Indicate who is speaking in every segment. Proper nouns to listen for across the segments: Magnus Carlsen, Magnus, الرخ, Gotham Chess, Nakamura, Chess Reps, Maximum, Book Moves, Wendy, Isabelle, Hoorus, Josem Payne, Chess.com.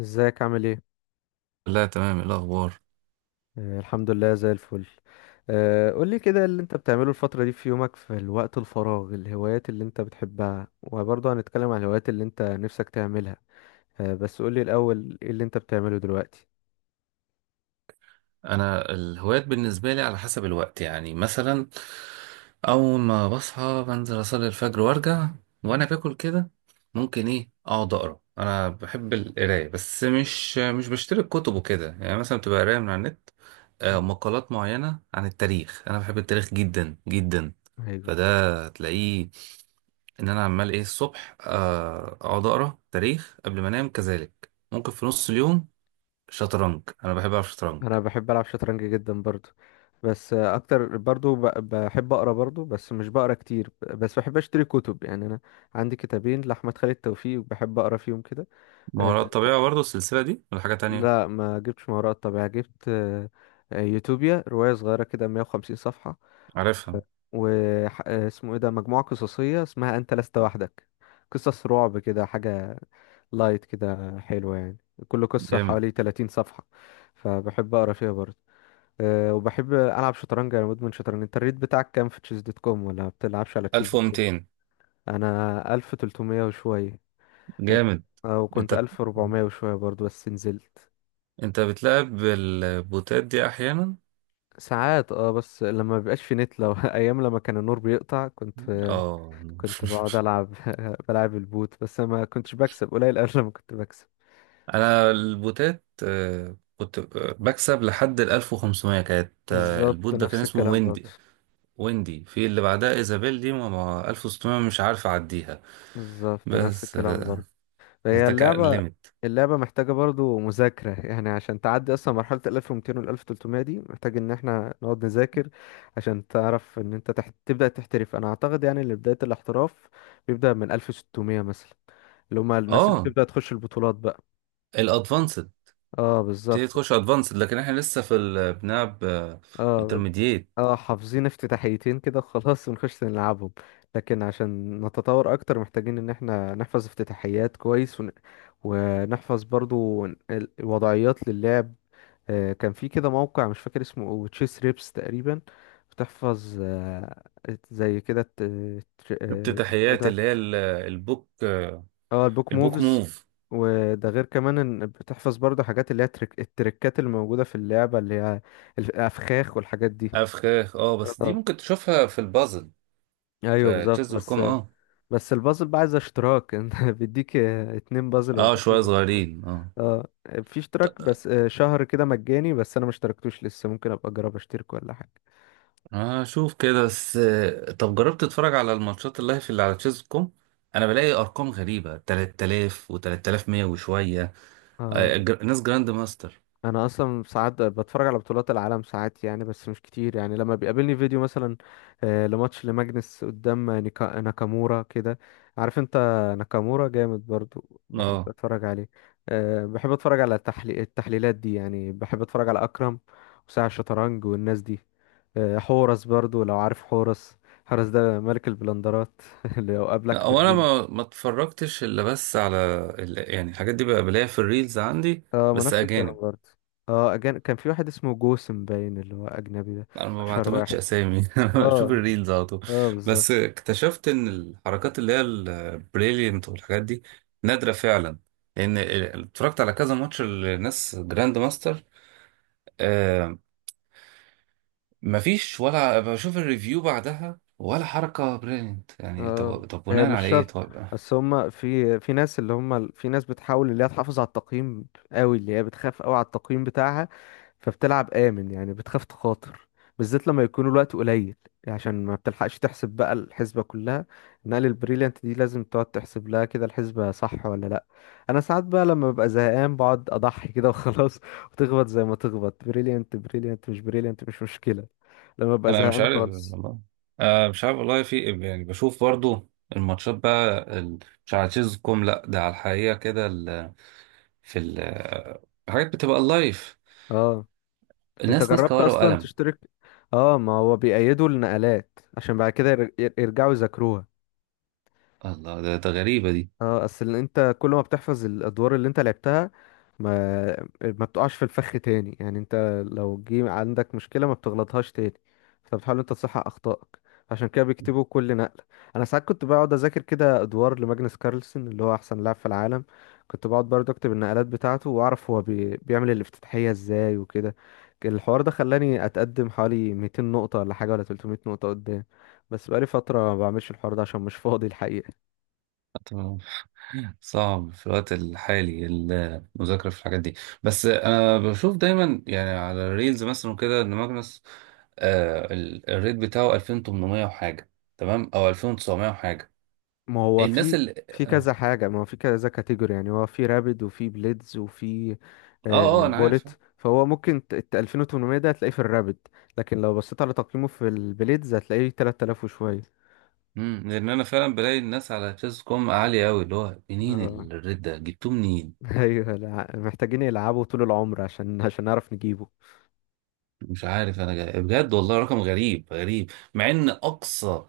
Speaker 1: ازيك عامل ايه؟
Speaker 2: لا، تمام. إيه الاخبار؟
Speaker 1: الحمد لله زي الفل. قولي كده اللي انت بتعمله الفترة دي في يومك في الوقت الفراغ، الهوايات اللي انت بتحبها، وبرضه هنتكلم عن الهوايات اللي انت نفسك تعملها. بس قولي الأول ايه اللي انت بتعمله دلوقتي.
Speaker 2: انا الهوايات بالنسبه لي على حسب الوقت. يعني مثلا اول ما بصحى بنزل اصلي الفجر وارجع، وانا باكل كده ممكن اقعد اقرا. انا بحب القرايه، بس مش بشتري كتب وكده. يعني مثلا بتبقى قرايه من على النت،
Speaker 1: مم.
Speaker 2: مقالات معينه عن التاريخ. انا بحب التاريخ جدا جدا،
Speaker 1: ايوه.
Speaker 2: فده تلاقيه ان انا عمال ايه الصبح، اقعد اقرا تاريخ قبل ما انام، كذلك ممكن في نص اليوم. شطرنج، انا بحب العب شطرنج.
Speaker 1: انا بحب العب شطرنج جدا برضو، بس اكتر برضو بحب اقرا برضو، بس مش بقرا كتير. بس بحب اشتري كتب، يعني انا عندي كتابين لاحمد خالد توفيق بحب اقرا فيهم كده.
Speaker 2: مهارات طبيعة برضه السلسلة دي ولا حاجة تانية؟
Speaker 1: لا، ما جبتش ما وراء الطبيعة، جبت يوتوبيا، رواية صغيرة كده 150 صفحة.
Speaker 2: عارفها.
Speaker 1: واسمه ايه ده، مجموعة قصصية اسمها أنت لست وحدك، قصص رعب كده، حاجة لايت كده حلوة يعني. كل قصة
Speaker 2: جامد.
Speaker 1: حوالي 30 صفحة، فبحب أقرأ فيها برضه. وبحب ألعب شطرنج، أنا مدمن شطرنج. أنت الريت بتاعك كام في تشيز دوت كوم؟ ولا ما بتلعبش على تشيز دوت كوم؟
Speaker 2: 1200.
Speaker 1: أنا 1300 وشوية. آه،
Speaker 2: جامد.
Speaker 1: أو كنت
Speaker 2: انت
Speaker 1: 1400 وشوية برضه بس نزلت.
Speaker 2: انت بتلعب بالبوتات دي احيانا؟
Speaker 1: ساعات اه، بس لما بيبقاش في نت، لو ايام لما كان النور بيقطع كنت،
Speaker 2: اه.
Speaker 1: كنت بقعد العب بلعب البوت، بس ما كنتش بكسب، قليل قوي لما كنت بكسب.
Speaker 2: انا البوتات كنت بكسب لحد ال 1500، كانت
Speaker 1: بالظبط
Speaker 2: البوت ده كان
Speaker 1: نفس
Speaker 2: اسمه
Speaker 1: الكلام برضه.
Speaker 2: ويندي. ويندي، في اللي بعدها ايزابيل، دي ما 1600 مش عارف اعديها.
Speaker 1: بالظبط نفس
Speaker 2: بس،
Speaker 1: الكلام برضه. هي
Speaker 2: ده كان
Speaker 1: اللعبة،
Speaker 2: الليميت.
Speaker 1: اللعبة محتاجة برضه مذاكرة، يعني عشان تعدي أصلا مرحلة ال 1200 وال 1300 دي محتاج إن احنا نقعد نذاكر، عشان تعرف إن أنت تحت، تبدأ تحترف. أنا أعتقد يعني إن بداية الاحتراف بيبدأ من 1600 مثلا، اللي هما الناس اللي
Speaker 2: اه،
Speaker 1: بتبدأ تخش البطولات بقى.
Speaker 2: الادفانسد،
Speaker 1: اه
Speaker 2: تبتدي
Speaker 1: بالظبط.
Speaker 2: تخش ادفانسد، لكن احنا لسه في بنلعب
Speaker 1: اه،
Speaker 2: انترميديت.
Speaker 1: اه حافظين افتتاحيتين كده وخلاص ونخش نلعبهم، لكن عشان نتطور اكتر محتاجين ان احنا نحفظ افتتاحيات كويس ون، ونحفظ برضو الوضعيات للعب. آه كان في كده موقع مش فاكر اسمه تشيس ريبس تقريبا، بتحفظ آه، زي كده اسمه إيه
Speaker 2: افتتاحيات
Speaker 1: ده.
Speaker 2: اللي هي البوك.
Speaker 1: اه البوك
Speaker 2: البوك
Speaker 1: موفز.
Speaker 2: موف.
Speaker 1: وده غير كمان ان بتحفظ برضو حاجات اللي هي التريكات اللي موجودة في اللعبة، اللي هي الافخاخ والحاجات دي.
Speaker 2: افخاخ، اه، بس دي
Speaker 1: اه،
Speaker 2: ممكن تشوفها في البازل.
Speaker 1: ايوه
Speaker 2: في تشيز
Speaker 1: بالظبط.
Speaker 2: دوت
Speaker 1: بس،
Speaker 2: كوم، اه.
Speaker 1: بس البازل بقى عايز اشتراك انت بيديك اتنين بازل ولا
Speaker 2: اه،
Speaker 1: تلاتة
Speaker 2: شويه
Speaker 1: بازل وخلاص.
Speaker 2: صغيرين، اه.
Speaker 1: اه في اشتراك، بس شهر كده مجاني، بس انا ما اشتركتوش لسه، ممكن ابقى اجرب اشترك ولا حاجه.
Speaker 2: هشوف كده، بس طب جربت تتفرج على الماتشات اللايف اللي على تشيز دوت كوم؟ انا بلاقي ارقام غريبه، 3000 و3100 وشويه،
Speaker 1: اه،
Speaker 2: ناس جراند ماستر.
Speaker 1: انا اصلا ساعات بتفرج على بطولات العالم ساعات يعني، بس مش كتير يعني، لما بيقابلني فيديو مثلا، لماتش لماجنس قدام ناكامورا كده، عارف انت. ناكامورا جامد برضو، بحب
Speaker 2: اه.
Speaker 1: اتفرج عليه. بحب اتفرج على التحليلات دي، يعني بحب اتفرج على اكرم وساعة الشطرنج والناس دي. حورس برضو لو عارف حورس، حورس ده ملك البلندرات اللي لو قابلك
Speaker 2: لا،
Speaker 1: في
Speaker 2: هو انا
Speaker 1: الريل.
Speaker 2: ما اتفرجتش الا بس على يعني الحاجات دي بقى، بلاقيها في الريلز عندي،
Speaker 1: اه، ما
Speaker 2: بس
Speaker 1: نفس
Speaker 2: اجانب.
Speaker 1: الكلام برضه. اه كان في واحد اسمه جوسم باين اللي هو اجنبي ده،
Speaker 2: انا ما
Speaker 1: اشهر
Speaker 2: بعتمدش
Speaker 1: واحد.
Speaker 2: اسامي. انا بشوف
Speaker 1: اه.
Speaker 2: الريلز على طول.
Speaker 1: اه بالظبط.
Speaker 2: بس اكتشفت ان الحركات اللي هي البريليانت والحاجات دي نادره فعلا، لان اتفرجت على كذا ماتش لناس جراند ماستر. آه، مفيش، ولا بشوف الريفيو بعدها ولا حركه بريليانت. يعني
Speaker 1: آه،
Speaker 2: طب
Speaker 1: هي
Speaker 2: بناء
Speaker 1: مش
Speaker 2: على ايه؟
Speaker 1: شرط،
Speaker 2: طب.
Speaker 1: بس هما في، في ناس، اللي هما في ناس بتحاول اللي هي تحافظ على التقييم قوي، اللي هي بتخاف قوي على التقييم بتاعها، فبتلعب آمن يعني، بتخاف تخاطر، بالذات لما يكون الوقت قليل، يعني عشان ما بتلحقش تحسب بقى الحسبة كلها. نقل البريليانت دي لازم تقعد تحسب لها كده الحسبة، صح ولا لا. انا ساعات بقى لما ببقى زهقان بقعد اضحي كده وخلاص وتخبط زي ما تخبط، بريليانت بريليانت، مش بريليانت مش مشكلة، لما ببقى
Speaker 2: انا مش
Speaker 1: زهقان
Speaker 2: عارف
Speaker 1: خالص.
Speaker 2: والله، مش عارف والله في إيه. يعني بشوف برضو الماتشات بقى مش على تشيز كوم، لا ده على الحقيقه كده، في ال- حاجات بتبقى لايف.
Speaker 1: اه. انت
Speaker 2: الناس ماسكة
Speaker 1: جربت
Speaker 2: ورقة
Speaker 1: اصلا
Speaker 2: وقلم.
Speaker 1: تشترك؟ اه ما هو بيأيدوا النقلات عشان بعد كده يرجعوا يذاكروها.
Speaker 2: الله، ده غريبة دي.
Speaker 1: اه، اصل انت كل ما بتحفظ الادوار اللي انت لعبتها ما، ما بتقعش في الفخ تاني، يعني انت لو جه عندك مشكله ما بتغلطهاش تاني، فبتحاول انت تصحح اخطائك، عشان كده بيكتبوا كل نقله. انا ساعات كنت بقعد اذاكر كده ادوار لماجنس كارلسن، اللي هو احسن لاعب في العالم، كنت بقعد برضه اكتب النقلات بتاعته واعرف هو بيعمل الافتتاحيه ازاي وكده. الحوار ده خلاني اتقدم حوالي 200 نقطه ولا حاجه، ولا 300 نقطه قدام، بس بقالي فتره ما بعملش الحوار ده عشان مش فاضي الحقيقه.
Speaker 2: طب، صعب في الوقت الحالي المذاكرة في الحاجات دي. بس أنا بشوف دايما يعني على الريلز مثلا وكده، إن ماجنس، آه الريت بتاعه 2800 وحاجة، تمام، أو 2900 وحاجة.
Speaker 1: ما هو
Speaker 2: الناس
Speaker 1: في،
Speaker 2: اللي
Speaker 1: في كذا حاجة، ما هو في كذا كاتيجوري يعني، هو في رابد وفي بليدز وفي
Speaker 2: أنا عارف.
Speaker 1: بولت، فهو ممكن 2800 ده هتلاقيه في الرابد، لكن لو بصيت على تقييمه في البليدز هتلاقيه 3000 وشوية.
Speaker 2: امم، لأن أنا فعلا بلاقي الناس على تشيز كوم عالية أوي. اللي هو
Speaker 1: اه
Speaker 2: منين الريت ده؟ جبتوه منين؟
Speaker 1: ايوه لا، محتاجين يلعبوا طول العمر عشان، عشان نعرف نجيبه.
Speaker 2: مش عارف أنا جاي، بجد والله رقم غريب غريب، مع إن أقصى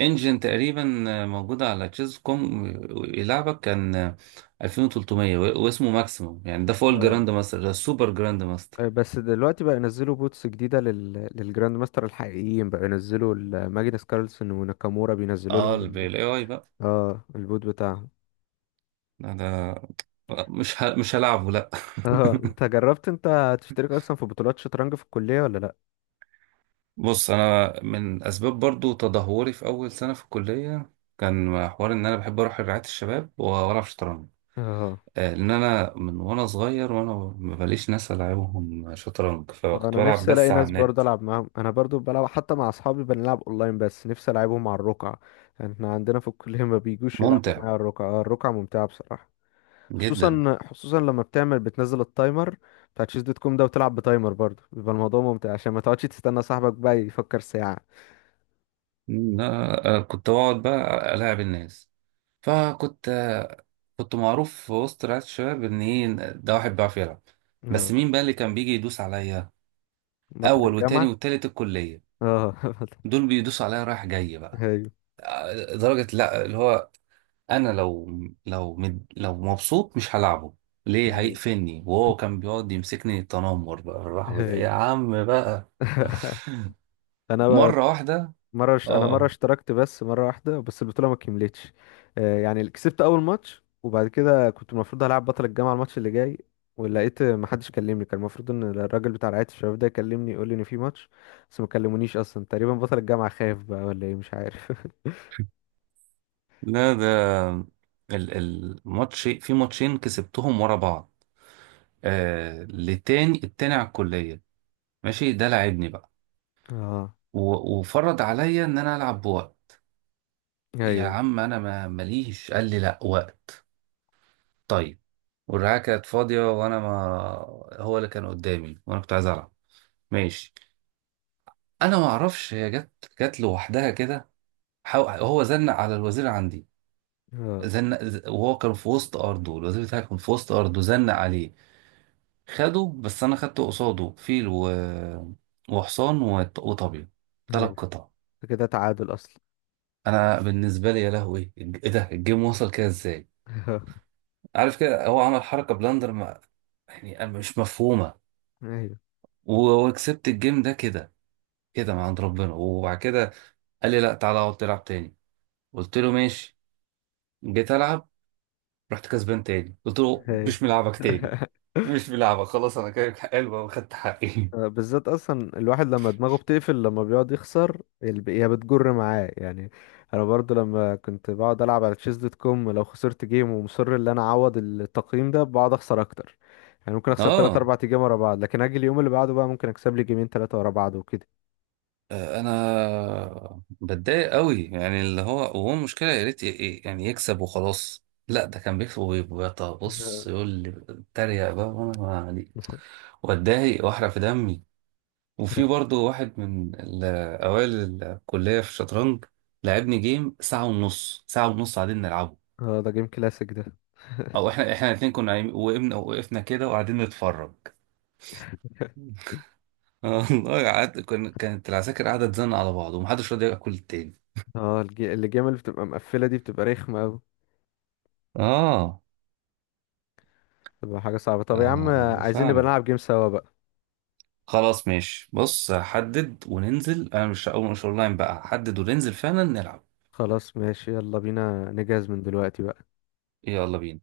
Speaker 2: انجن تقريبا موجودة على تشيز كوم يلعبك، كان 2300، واسمه ماكسيموم. يعني ده فوق
Speaker 1: اه.
Speaker 2: الجراند ماستر، ده السوبر جراند ماستر.
Speaker 1: بس دلوقتي بقى ينزلوا بوتس جديدة للجراند ماستر الحقيقيين بقى، ينزلوا ماجنس كارلسن وناكامورا بينزلوا
Speaker 2: اه،
Speaker 1: لهم ال...
Speaker 2: الاي اي بقى.
Speaker 1: اه البوت بتاعهم.
Speaker 2: ده, ده مش ه... مش هلعبه، لا.
Speaker 1: اه انت جربت انت تشترك اصلا في بطولات شطرنج في الكلية ولا لا؟
Speaker 2: بص، انا من اسباب برضو تدهوري في اول سنة في الكلية، كان حوار ان انا بحب اروح رعاية الشباب والعب شطرنج.
Speaker 1: اه،
Speaker 2: لان انا من وانا صغير، وانا مباليش ناس العبهم شطرنج، فكنت
Speaker 1: انا
Speaker 2: بلعب
Speaker 1: نفسي الاقي
Speaker 2: بس على
Speaker 1: ناس
Speaker 2: النت.
Speaker 1: برضه العب معاهم، انا برضه بلعب حتى مع اصحابي بنلعب اونلاين، بس نفسي العبهم على الرقعة. احنا عندنا في الكلية ما بيجوش يلعبوا
Speaker 2: ممتع
Speaker 1: معايا على الرقعة. اه الرقعة ممتعة بصراحة،
Speaker 2: جدا،
Speaker 1: خصوصا خصوصا لما بتعمل، بتنزل التايمر بتاع تشيز دوت كوم ده وتلعب بتايمر برضه، بيبقى الموضوع ممتع عشان ما تقعدش تستنى صاحبك بقى يفكر ساعة.
Speaker 2: إن أنا كنت بقعد بقى ألاعب الناس. فكنت كنت معروف في وسط رعاية الشباب، إن إيه ده واحد بيعرف يلعب. بس
Speaker 1: اه
Speaker 2: مين بقى اللي كان بيجي يدوس عليا؟
Speaker 1: بطل
Speaker 2: أول وتاني
Speaker 1: الجامعة.
Speaker 2: والتالت الكلية،
Speaker 1: اه بطل-
Speaker 2: دول بيدوسوا عليا رايح جاي بقى.
Speaker 1: ايوه.
Speaker 2: درجة، لا اللي هو أنا لو، لو مد، لو مبسوط مش هلعبه ليه، هيقفلني، وهو كان بيقعد يمسكني تنمر بقى. الرحمة يا
Speaker 1: ايوه
Speaker 2: عم بقى.
Speaker 1: انا
Speaker 2: مرة واحدة،
Speaker 1: انا مرة
Speaker 2: اه.
Speaker 1: اشتركت بس مرة واحدة، بس البطولة ما كملتش. يعني كسبت اول ماتش، وبعد كده كنت المفروض هلعب بطل الجامعة الماتش اللي جاي، ولقيت ما حدش كلمني، كان المفروض ان الراجل بتاع رعاية الشباب ده يكلمني يقول لي ان في ماتش، بس ما كلمونيش اصلا تقريبا، بطل الجامعة خايف بقى ولا ايه مش عارف.
Speaker 2: لا ده الماتش، في ماتشين كسبتهم ورا بعض، آه، لتاني، التاني على الكلية. ماشي، ده لعبني بقى،
Speaker 1: اه.
Speaker 2: وفرض عليا ان انا العب بوقت. يا
Speaker 1: ايوه.
Speaker 2: عم انا ما ماليش. قال لي لا وقت. طيب. والرعاية كانت فاضية، وانا ما، هو اللي كان قدامي، وانا كنت عايز العب. ماشي. انا ما اعرفش هي جت، جت لوحدها كده. هو زنق على الوزير عندي،
Speaker 1: اه.
Speaker 2: زنق، وهو كان في وسط ارضه، الوزير بتاعي كان في وسط ارضه، زنق عليه، خده، بس انا خدت قصاده فيل، وحصان، وطبيعي. ثلاث
Speaker 1: ايوه
Speaker 2: قطع.
Speaker 1: كده تعادل اصلا.
Speaker 2: انا بالنسبه لي، يا لهوي ايه ده، الجيم وصل كده ازاي؟ عارف كده، هو عمل حركه بلاندر، ما... يعني مش مفهومه.
Speaker 1: ايوه.
Speaker 2: وكسبت الجيم ده كده، كده من عند ربنا. وبعد كده قال لي لا تعالى اقعد تلعب تاني، قلت له ماشي، جيت العب، رحت كسبان تاني، قلت له
Speaker 1: ايوه.
Speaker 2: مش ملعبك تاني. مش ملعبك خلاص، انا كده حلو وخدت حقي.
Speaker 1: بالذات اصلا الواحد لما دماغه بتقفل لما بيقعد يخسر، هي بتجر معاه يعني. انا برضو لما كنت بقعد العب على تشيز دوت كوم، لو خسرت جيم ومصر ان انا اعوض التقييم ده، بقعد اخسر اكتر، يعني ممكن اخسر 3
Speaker 2: اه.
Speaker 1: 4 جيم ورا بعض، لكن اجي اليوم اللي بعده بقى ممكن اكسب لي جيمين 3 ورا بعض وكده.
Speaker 2: انا بتضايق قوي، يعني اللي هو، وهو المشكله يا ريت يعني يكسب وخلاص، لا ده كان بيكسب وبيبقى بص يقول لي اتريق بقى وانا ما علي، واتضايق واحرق في دمي. وفي برضه واحد من اوائل الكليه في الشطرنج، لعبني جيم ساعه ونص، ساعه ونص قاعدين نلعبه.
Speaker 1: اه ده جيم كلاسيك ده.
Speaker 2: او احنا، الاثنين كنا وقفنا، وقفنا كده وقاعدين نتفرج. والله قعدت، كانت العساكر قاعده تزن على بعض، ومحدش راضي ياكل التاني.
Speaker 1: اه الجيم اللي بتبقى مقفلة دي بتبقى رخمة أوي،
Speaker 2: اه.
Speaker 1: بتبقى حاجة صعبة. طب يا عم،
Speaker 2: آه
Speaker 1: عايزين نبقى
Speaker 2: فعلا.
Speaker 1: نلعب جيم سوا بقى.
Speaker 2: خلاص ماشي، بص حدد وننزل، انا مش اول، مش اونلاين بقى، حدد وننزل فعلا نلعب.
Speaker 1: خلاص ماشي، يلا بينا نجهز من دلوقتي بقى.
Speaker 2: يلا بينا.